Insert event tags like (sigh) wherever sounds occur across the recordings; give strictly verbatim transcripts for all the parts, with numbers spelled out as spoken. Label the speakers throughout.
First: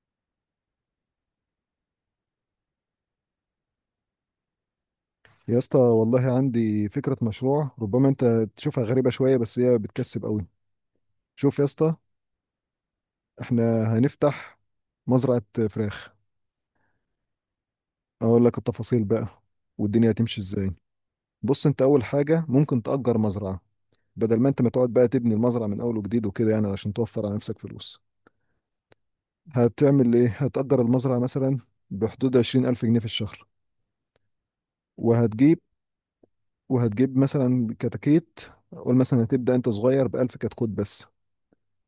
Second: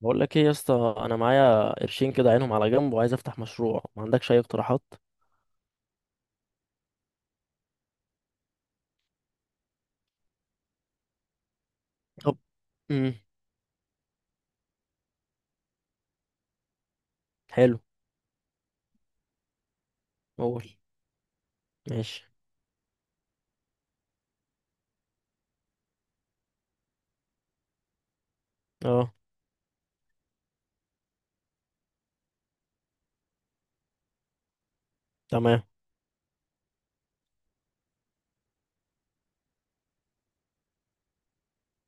Speaker 1: بقول لك ايه يا اسطى، انا معايا قرشين كده عينهم على جنب وعايز افتح مشروع. ما عندكش اي اقتراحات؟
Speaker 2: يا اسطى والله عندي فكرة مشروع ربما انت تشوفها غريبة شوية، بس هي بتكسب قوي. شوف يا اسطى،
Speaker 1: طب. امم
Speaker 2: احنا هنفتح مزرعة فراخ.
Speaker 1: حلو.
Speaker 2: اقول لك التفاصيل بقى والدنيا هتمشي ازاي.
Speaker 1: قول.
Speaker 2: بص، انت اول
Speaker 1: ماشي.
Speaker 2: حاجة ممكن تأجر مزرعة بدل ما انت ما تقعد بقى تبني المزرعة من اول وجديد وكده يعني عشان توفر على نفسك فلوس.
Speaker 1: اه.
Speaker 2: هتعمل ايه؟ هتأجر المزرعة مثلا بحدود عشرين ألف جنيه في الشهر، وهتجيب
Speaker 1: تمام.
Speaker 2: وهتجيب مثلا كتاكيت. قول مثلا هتبدأ انت صغير بألف كتكوت بس.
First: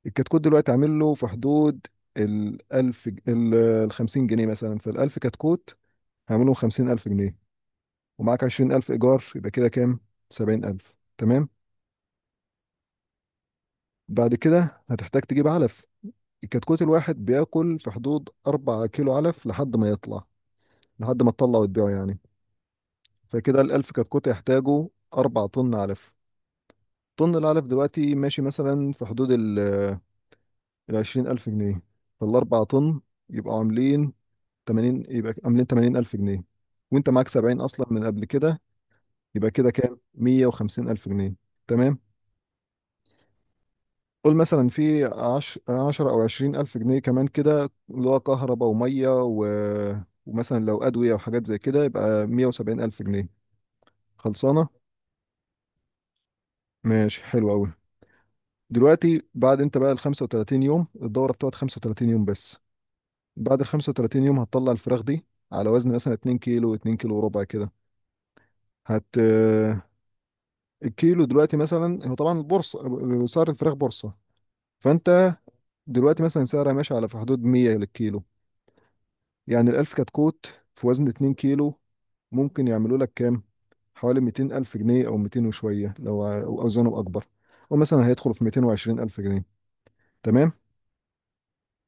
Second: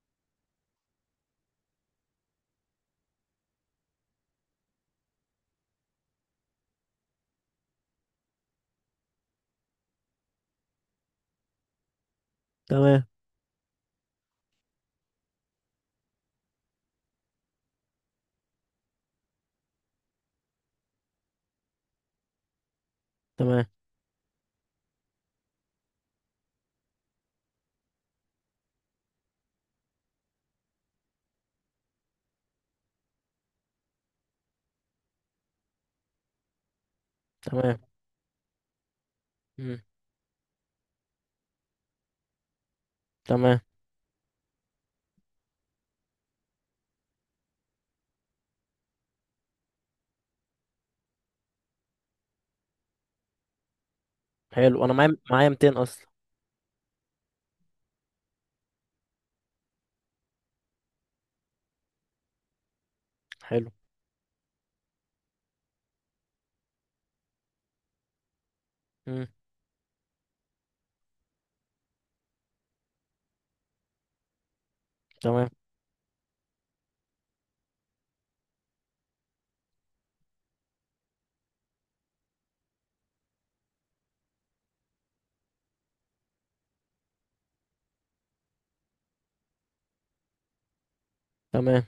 Speaker 2: الكتكوت دلوقتي عامل له في حدود ال 1000 ج- ال ال خمسين جنيه مثلا، فال ألف كتكوت هعملهم خمسين ألف جنيه. ومعاك عشرين ألف إيجار، يبقى كده كام؟ سبعين ألف. تمام؟
Speaker 1: تمام.
Speaker 2: بعد كده هتحتاج تجيب علف. الكتكوت الواحد بياكل في حدود 4 كيلو علف لحد ما يطلع لحد ما تطلع وتبيعه يعني. فكده
Speaker 1: تمام.
Speaker 2: ال ألف كتكوت يحتاجوا 4 طن علف. طن العلف دلوقتي ماشي مثلا في حدود ال عشرين ألف جنيه، فالأربع طن يبقوا عاملين تمانين، يبقى عاملين تمانين ألف جنيه. وانت معاك سبعين
Speaker 1: تمام.
Speaker 2: اصلا من قبل كده، يبقى كده
Speaker 1: امم
Speaker 2: كام؟ مية وخمسين ألف جنيه. تمام.
Speaker 1: تمام.
Speaker 2: قول مثلا في عشرة او عشرين ألف جنيه كمان كده، اللي هو كهرباء وميه و... ومثلا لو ادويه وحاجات زي كده، يبقى مية وسبعين ألف جنيه خلصانه.
Speaker 1: حلو، انا معايا معايا مئتين اصلا.
Speaker 2: ماشي، حلو قوي. دلوقتي بعد انت بقى ال خمسة وتلاتين يوم، الدوره بتقعد خمسة وتلاتين يوم بس. بعد ال
Speaker 1: حلو.
Speaker 2: خمسة وتلاتين يوم هتطلع الفراخ دي على وزن مثلا اتنين كيلو كيلو، اتنين كيلو كيلو وربع كده. هت
Speaker 1: امم
Speaker 2: الكيلو دلوقتي مثلا، هو طبعا البورصه، سعر الفراخ بورصه. فانت
Speaker 1: تمام.
Speaker 2: دلوقتي مثلا سعرها ماشي على في حدود مية للكيلو. يعني الألف كتكوت في وزن اتنين كيلو كيلو ممكن يعملوا لك كام؟ حوالي ميتين ألف جنيه، أو ميتين وشوية لو ع- أو أوزانه أكبر، أو مثلا هيدخل في ميتين وعشرين ألف جنيه. تمام.
Speaker 1: تمام.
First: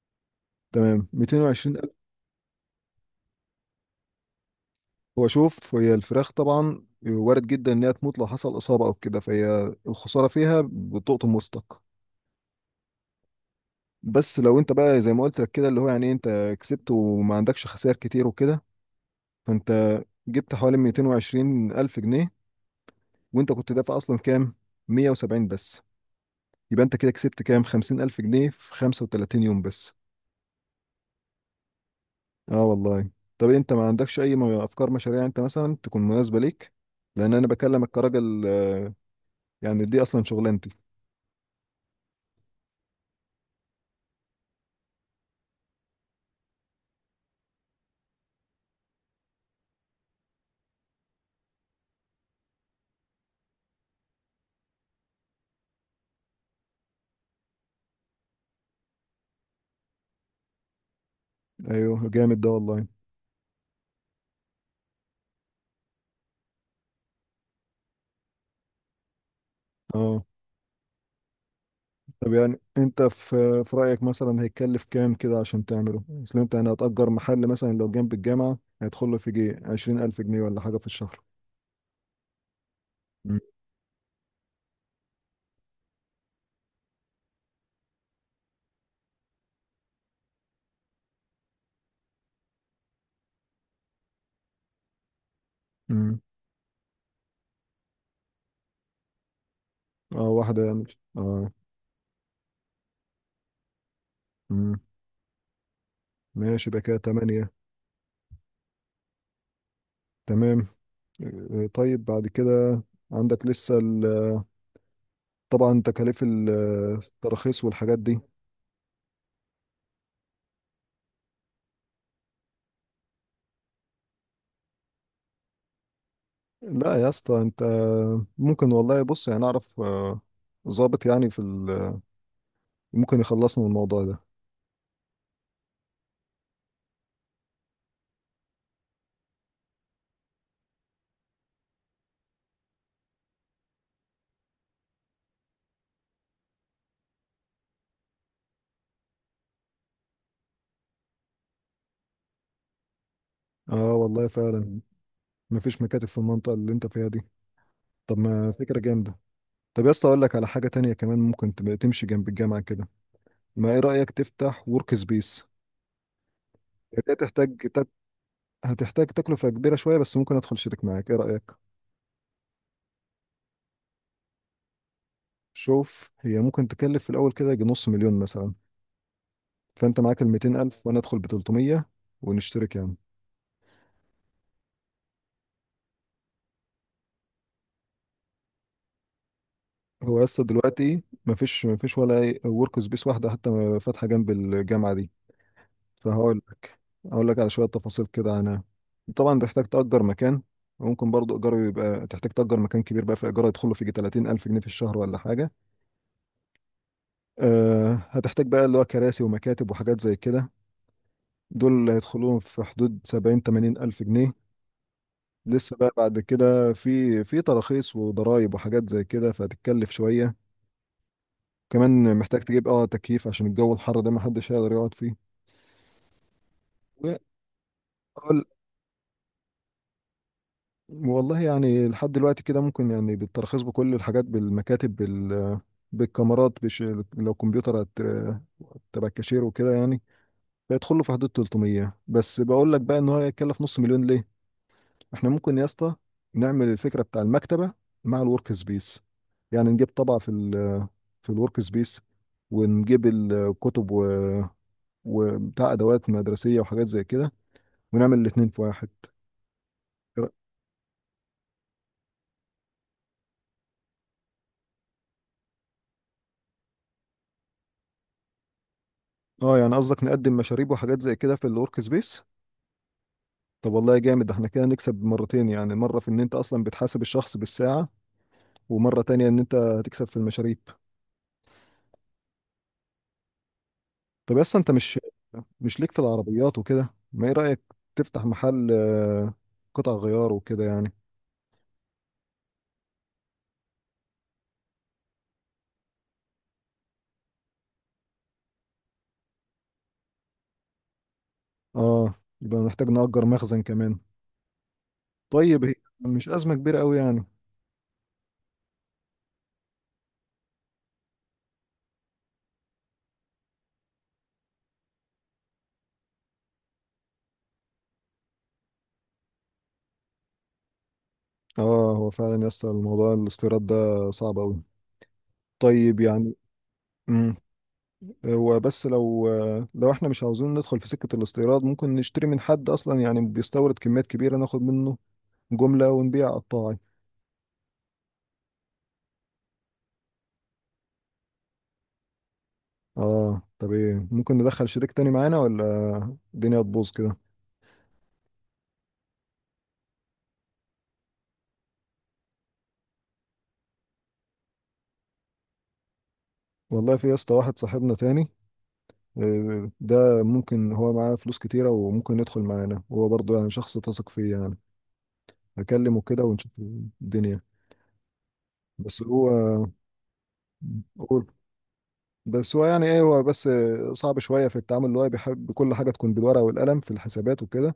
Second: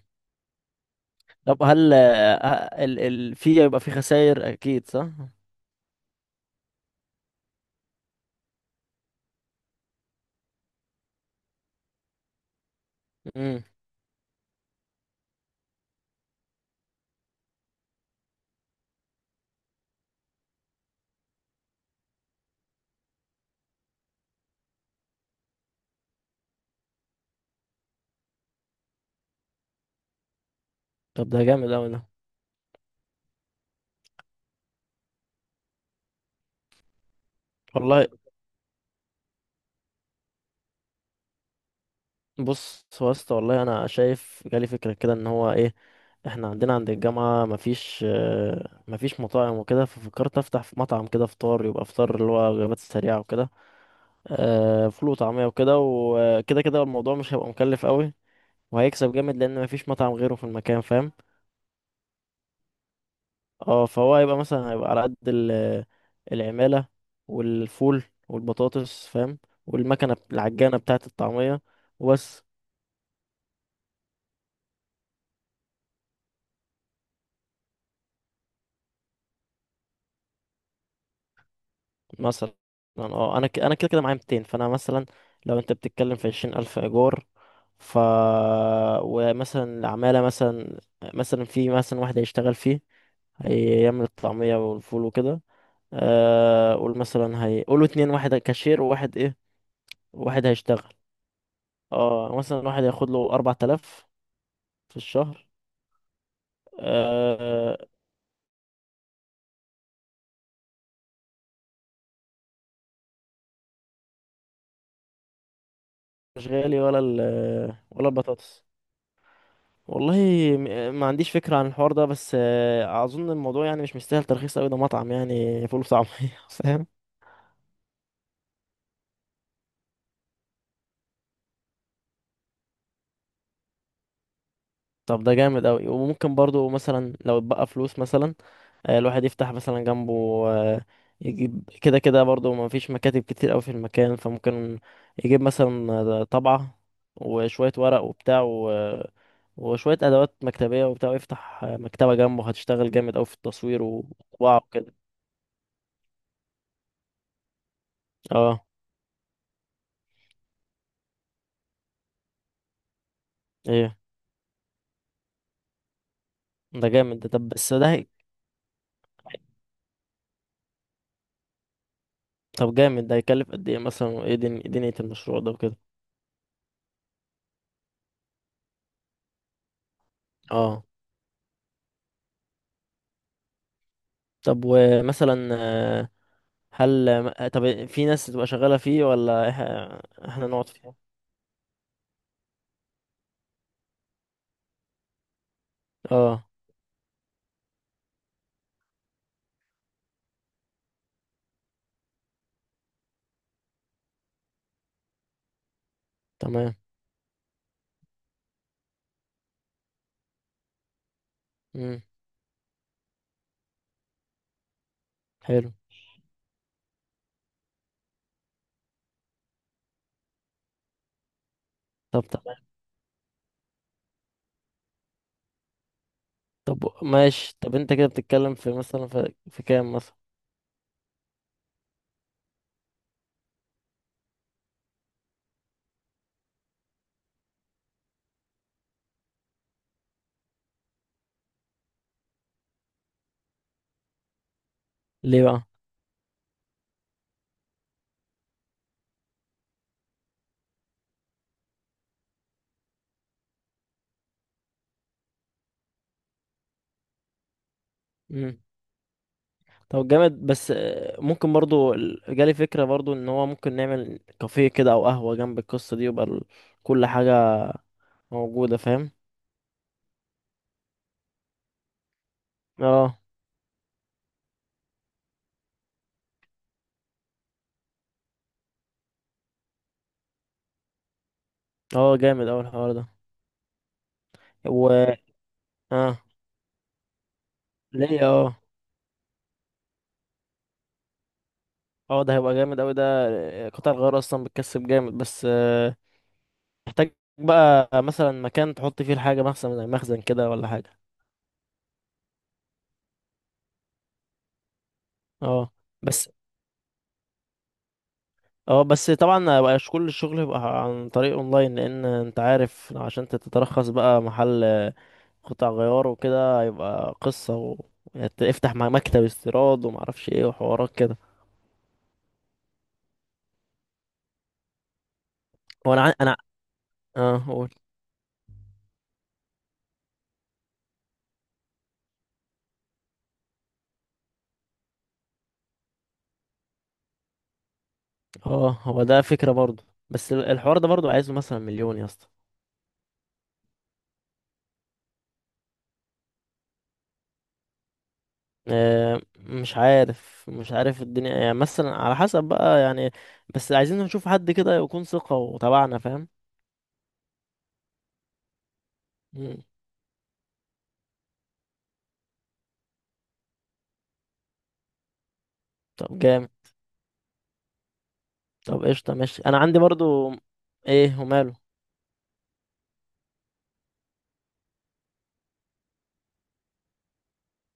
Speaker 2: تمام
Speaker 1: طب،
Speaker 2: ميتين وعشرين ألف.
Speaker 1: هل آه، ال ال في، يبقى في خسائر اكيد، صح؟
Speaker 2: هو شوف، هي الفراخ طبعا وارد جدا إنها تموت لو حصل إصابة أو كده، فهي الخسارة فيها بتقطم وسطك.
Speaker 1: امم
Speaker 2: بس لو انت بقى زي ما قلت لك كده اللي هو يعني إيه، انت كسبت وما عندكش خسائر كتير وكده، فانت جبت حوالي ميتين وعشرين الف جنيه. وانت كنت دافع اصلا كام؟ مية وسبعين بس. يبقى انت كده كسبت كام؟ خمسين الف جنيه في خمسة وتلاتين يوم بس.
Speaker 1: طب ده جامد اوي ده.
Speaker 2: اه والله. طب انت ما عندكش اي م- افكار مشاريع انت مثلا تكون مناسبة ليك؟ لان انا بكلمك
Speaker 1: والله.
Speaker 2: كراجل آه، يعني دي اصلا شغلانتي.
Speaker 1: بص، هو يا اسطى والله انا شايف جالي فكره كده ان هو ايه، احنا عندنا عند الجامعة مفيش، آه، مفيش مطاعم وكده، ففكرت افتح في مطعم كده فطار، يبقى فطار اللي هو وجبات سريعة وكده. آه، فول وطعمية وكده وكده كده، الموضوع مش هيبقى مكلف قوي، وهيكسب جامد لان مفيش مطعم غيره في المكان، فاهم؟
Speaker 2: ايوه، جامد ده والله.
Speaker 1: اه، فهو هيبقى مثلا، هيبقى على قد ال- العمالة والفول والبطاطس، فاهم؟ والمكنة
Speaker 2: اه،
Speaker 1: العجانة بتاعة الطعمية،
Speaker 2: طب
Speaker 1: وبس.
Speaker 2: يعني انت في في رأيك مثلا هيتكلف كام كده عشان تعمله؟ اصل انت يعني هتأجر محل مثلا لو جنب الجامعة هيدخل له في جي عشرين ألف جنيه ولا حاجة في الشهر.
Speaker 1: مثلا اه،
Speaker 2: مم.
Speaker 1: انا ك... انا كده كده معايا مئتين، فانا مثلا لو انت بتتكلم في عشرين ألف ايجار، ف، ومثلا العمالة مثلا، مثلا في مثلا واحد هيشتغل فيه، هيعمل الطعمية والفول وكده.
Speaker 2: مم.
Speaker 1: آه، قول مثلا هي، قولوا اتنين، واحد كاشير وواحد ايه،
Speaker 2: اه،
Speaker 1: واحد
Speaker 2: واحدة يعني.
Speaker 1: هيشتغل.
Speaker 2: اه.
Speaker 1: اه، مثلا واحد هياخد له أربع تلاف
Speaker 2: مم.
Speaker 1: في الشهر.
Speaker 2: ماشي، يبقى كده تمانية.
Speaker 1: آه،
Speaker 2: تمام. اه، طيب بعد كده عندك لسه ال- طبعا تكاليف
Speaker 1: مش
Speaker 2: ال-
Speaker 1: غالي ولا ال...
Speaker 2: التراخيص والحاجات
Speaker 1: ولا
Speaker 2: دي.
Speaker 1: البطاطس. والله، م- ما عنديش فكرة عن الحوار ده، بس آه، أظن الموضوع يعني مش مستاهل ترخيص أوي، ده مطعم يعني فول وطعمية. (laughs) فاهم؟
Speaker 2: لا يا اسطى، انت ممكن والله. بص يعني اعرف اه، ظابط يعني في ال- ممكن يخلصنا من الموضوع ده.
Speaker 1: طب ده جامد أوي. وممكن برضو مثلا لو اتبقى فلوس مثلا، آه، الواحد يفتح مثلا جنبه، آه، يجيب كده كده برضو، ما فيش مكاتب كتير أوي في المكان، فممكن يجيب مثلا آه، طبعة وشوية ورق وبتاع و- وشوية أدوات مكتبية وبتاع، ويفتح آه، مكتبة جنبه، هتشتغل جامد أوي في التصوير
Speaker 2: اه والله
Speaker 1: وطباعة
Speaker 2: فعلا،
Speaker 1: وكده.
Speaker 2: مفيش مكاتب في المنطقة اللي انت فيها دي. طب ما
Speaker 1: اه.
Speaker 2: فكرة جامدة. طب يا اسطى اقول لك على حاجة تانية كمان ممكن تبقى تمشي جنب الجامعة كده. ما ايه
Speaker 1: ايه،
Speaker 2: رأيك تفتح ورك سبيس؟
Speaker 1: ده
Speaker 2: هي
Speaker 1: جامد ده. طب
Speaker 2: تحتاج
Speaker 1: بس ده.
Speaker 2: هتحتاج تكلفة كبيرة شوية، بس ممكن ادخل شريك معاك. ايه رأيك؟
Speaker 1: طب جامد ده، هيكلف قد ايه مثلا؟ وايه دن- دنيا المشروع ده وكده؟
Speaker 2: شوف، هي ممكن تكلف في الاول كده يجي نص مليون مثلا. فانت معاك ال ميتين
Speaker 1: اه.
Speaker 2: الف وانا ادخل ب تلتمية، ونشترك يعني.
Speaker 1: طب ومثلا آه، هل آه، طب في ناس تبقى شغالة فيه، ولا
Speaker 2: هو يا
Speaker 1: إح-
Speaker 2: اسطى
Speaker 1: احنا نقعد
Speaker 2: دلوقتي
Speaker 1: فيه؟
Speaker 2: مفيش مفيش ولا ورك سبيس واحدة حتى فاتحة جنب الجامعة دي. فهقول
Speaker 1: اه.
Speaker 2: لك هقول لك على شوية تفاصيل كده عنها. طبعا تحتاج تأجر مكان. وممكن برضو إيجاره يبقى، تحتاج تأجر مكان كبير بقى، في إيجاره يدخله في يجي تلاتين ألف جنيه في الشهر ولا حاجة.
Speaker 1: تمام.
Speaker 2: أه هتحتاج بقى اللي هو كراسي ومكاتب وحاجات زي كده. دول اللي
Speaker 1: امم
Speaker 2: هيدخلوهم في حدود سبعين، تمانين ألف جنيه.
Speaker 1: حلو.
Speaker 2: لسه بقى بعد كده في في تراخيص وضرايب وحاجات زي كده، فهتتكلف شوية. كمان
Speaker 1: طب
Speaker 2: محتاج
Speaker 1: تمام.
Speaker 2: تجيب اه تكييف عشان الجو الحر ده محدش هيقدر يقعد فيه.
Speaker 1: طب ماشي. طب انت كده
Speaker 2: وأقول
Speaker 1: بتتكلم في مثلا في, في كام مثلا؟
Speaker 2: والله يعني لحد دلوقتي كده، ممكن يعني بالترخيص، بكل الحاجات، بالمكاتب، بال بالكاميرات، بش... لو كمبيوتر هت... تبع الكاشير وكده يعني، بيدخل له في حدود تلتمية بس. بقول لك بقى ان هو هيتكلف نص مليون ليه؟ احنا
Speaker 1: ليه
Speaker 2: ممكن
Speaker 1: بقى؟
Speaker 2: يا اسطى نعمل الفكره بتاع المكتبه مع الورك سبيس. يعني نجيب طبعه في ال... في الورك سبيس، ونجيب الكتب و... وبتاع ادوات مدرسيه وحاجات زي كده، ونعمل الاتنين
Speaker 1: امم
Speaker 2: في واحد.
Speaker 1: طب جامد، بس آه، ممكن برضو ال- جالي فكرة برضو ان هو ممكن نعمل كافيه كده او قهوة جنب القصة دي، ويبقى ال- كل حاجة موجودة، فاهم؟
Speaker 2: اه، يعني قصدك نقدم مشاريب وحاجات زي كده في الورك سبيس؟
Speaker 1: اه.
Speaker 2: طب والله جامد ده. احنا كده نكسب مرتين، يعني مرة في ان انت اصلا بتحاسب الشخص بالساعة، ومرة تانية ان انت هتكسب في المشاريب.
Speaker 1: اه جامد اوي الحوار
Speaker 2: طب اصلا انت مش
Speaker 1: ده.
Speaker 2: مش ليك في
Speaker 1: اه.
Speaker 2: العربيات وكده؟ ما ايه رأيك
Speaker 1: ليه
Speaker 2: تفتح
Speaker 1: اه.
Speaker 2: محل آه، قطع غيار وكده يعني؟
Speaker 1: اه، ده هيبقى جامد اوي ده. قطع الغيار اصلا بتكسب جامد، بس آه، محتاج بقى مثلا مكان تحط فيه الحاجة، مخزن زي مخزن كده ولا حاجة.
Speaker 2: اه، يبقى نحتاج نأجر مخزن كمان. طيب
Speaker 1: اه.
Speaker 2: هي مش
Speaker 1: بس
Speaker 2: أزمة كبيرة قوي يعني.
Speaker 1: اه، بس طبعا مبقاش كل الشغل يبقى عن طريق اونلاين، لان انت عارف عشان تترخص بقى محل قطع غيار وكده، هيبقى قصة و... افتح مع مكتب استيراد ومعرفش ايه وحوارات كده.
Speaker 2: اه، هو فعلا يا اسطى الموضوع الاستيراد ده صعب قوي.
Speaker 1: هو
Speaker 2: طيب
Speaker 1: انا عن-
Speaker 2: يعني،
Speaker 1: انا.
Speaker 2: امم
Speaker 1: اه قول.
Speaker 2: هو بس لو آه، لو احنا مش عاوزين ندخل في سكة الاستيراد، ممكن نشتري من حد اصلا يعني بيستورد كميات كبيرة، ناخد منه جملة ونبيع قطاعي.
Speaker 1: اه، هو ده فكرة برضه، بس ال- الحوار ده برضه عايزه مثلا مليون يا اسطى.
Speaker 2: اه. طب ايه، ممكن ندخل شريك تاني معانا ولا الدنيا تبوظ كده؟
Speaker 1: آه، مش عارف، مش عارف الدنيا إيه. يعني مثلا على حسب بقى يعني. بس عايزين نشوف حد كده يكون ثقة وتبعنا، فاهم؟
Speaker 2: والله في يا اسطى واحد صاحبنا تاني
Speaker 1: مم.
Speaker 2: آه، ده ممكن هو معاه فلوس كتيرة وممكن يدخل معانا هو برضه، يعني شخص تثق فيه يعني. هكلمه
Speaker 1: طب
Speaker 2: كده
Speaker 1: جامد.
Speaker 2: ونشوف الدنيا.
Speaker 1: طب
Speaker 2: بس
Speaker 1: قشطة،
Speaker 2: هو.
Speaker 1: ماشي، أنا عندي برضو. إيه
Speaker 2: قول.
Speaker 1: وماله؟
Speaker 2: بس هو يعني ايه، هو بس صعب شوية في التعامل اللي هو بيحب كل حاجة تكون بالورقة والقلم في الحسابات وكده.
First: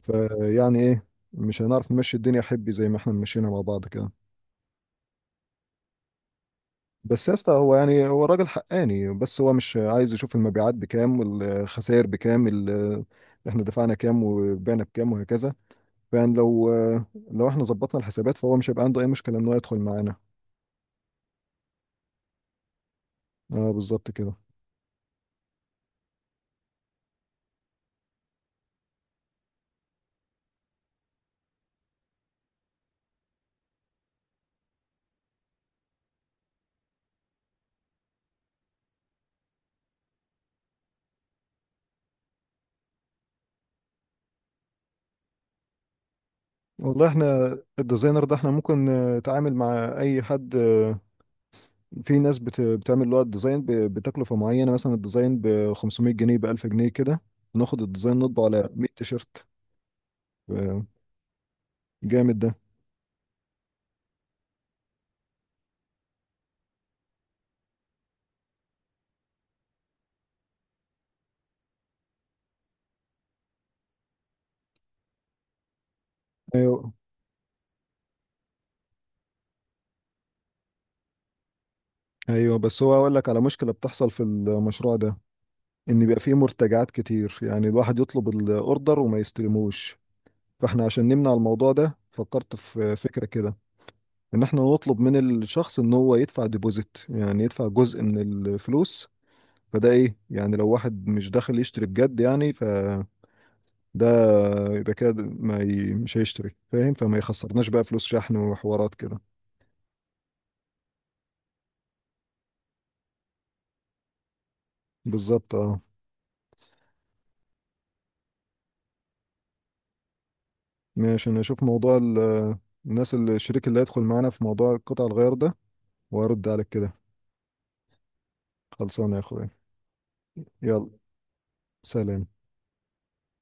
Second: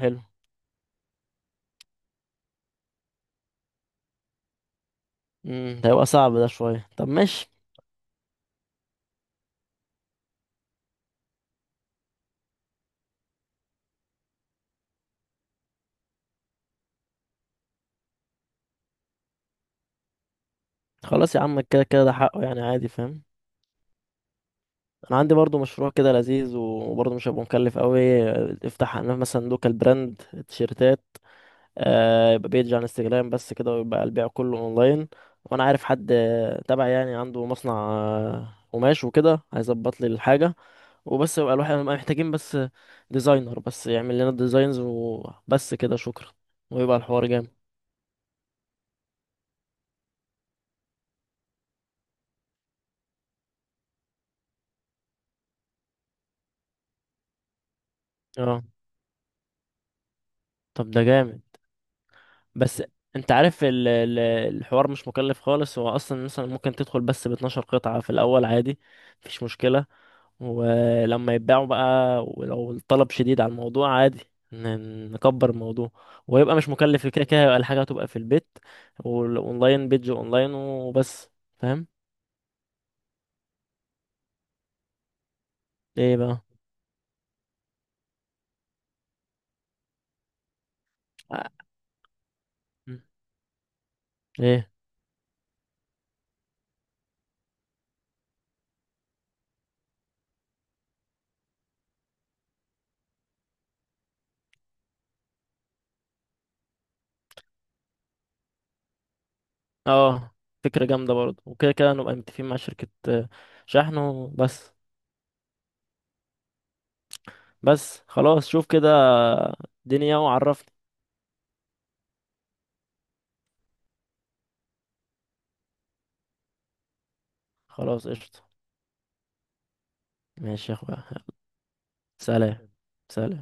Speaker 1: حلو.
Speaker 2: فيعني ايه، مش هنعرف نمشي الدنيا حبي زي ما احنا مشينا مع بعض كده.
Speaker 1: مم. ده هيبقى صعب ده شوية، طب
Speaker 2: بس يا اسطى،
Speaker 1: ماشي.
Speaker 2: هو يعني هو راجل حقاني، بس هو مش عايز يشوف المبيعات بكام والخسائر بكام. ال- احنا دفعنا كام وبعنا بكام وهكذا. فيعني لو لو احنا ظبطنا الحسابات، فهو مش هيبقى عنده اي مشكلة ان هو يدخل معانا.
Speaker 1: خلاص يا عم، كده كده ده حقه يعني، عادي، فاهم؟
Speaker 2: اه، بالظبط كده.
Speaker 1: أنا عندي برضو مشروع كده لذيذ، وبرضو مش هيبقى مكلف قوي. افتح أنا مثلا لوكال براند، تيشيرتات. آه، يبقى بيج عن انستجرام بس كده، ويبقى البيع كله اونلاين. وانا عارف حد آه، تبع يعني عنده مصنع آه، قماش وكده، هيظبط لي الحاجه. وبس، يبقى الواحد نبقى محتاجين بس ديزاينر بس يعمل لنا الديزاينز، وبس كده، شكرا. ويبقى
Speaker 2: والله،
Speaker 1: الحوار جامد.
Speaker 2: احنا الديزاينر ده احنا ممكن آه، نتعامل مع اي حد. آه، في ناس بت- بتعمل اللي هو الديزاين ب- بتكلفة معينة، مثلا الديزاين ب خمسمية جنيه، ب ألف جنيه كده، ناخد الديزاين نطبع
Speaker 1: اه.
Speaker 2: على مية تيشرت. آه،
Speaker 1: طب ده جامد.
Speaker 2: جامد ده.
Speaker 1: بس انت عارف ال- ال- الحوار مش مكلف خالص، هو اصلا مثلا ممكن تدخل بس ب اتناشر قطعه في الاول، عادي، مفيش مشكله. ولما يتباعوا بقى، ولو الطلب شديد على الموضوع، عادي، ن- نكبر الموضوع. ويبقى مش
Speaker 2: أيوه.
Speaker 1: مكلف، كده كده يبقى الحاجة هتبقى في البيت، والاونلاين بيج اونلاين وبس، فاهم؟
Speaker 2: ايوه، بس هو اقول لك على مشكله بتحصل في المشروع ده. ان
Speaker 1: ايه
Speaker 2: بيبقى فيه
Speaker 1: بقى؟
Speaker 2: مرتجعات كتير، يعني الواحد يطلب الاوردر وما يستلموش. فاحنا عشان نمنع
Speaker 1: آه.
Speaker 2: الموضوع ده فكرت في
Speaker 1: م.
Speaker 2: فكره كده ان احنا
Speaker 1: ايه
Speaker 2: نطلب من الشخص ان هو يدفع ديبوزيت، يعني يدفع جزء من الفلوس. فده ايه، يعني لو واحد مش داخل يشتري بجد يعني، فده يبقى كده ما ي... مش هيشتري فاهم، فما يخسرناش بقى فلوس شحن وحوارات كده.
Speaker 1: اه، فكرة جامدة برضه. وكده كده نبقى متفقين مع شركة آه، شحن وبس.
Speaker 2: بالظبط، اه.
Speaker 1: بس خلاص، شوف كده دنيا وعرفني.
Speaker 2: ماشي، انا اشوف موضوع ال- الناس اللي الشريك اللي هيدخل معانا في موضوع قطع الغيار ده، وارد عليك كده.
Speaker 1: خلاص قشطة،
Speaker 2: خلصانه يا اخويا.
Speaker 1: ماشي يا
Speaker 2: يلا،
Speaker 1: اخويا.
Speaker 2: سلام.
Speaker 1: سلام. سلام.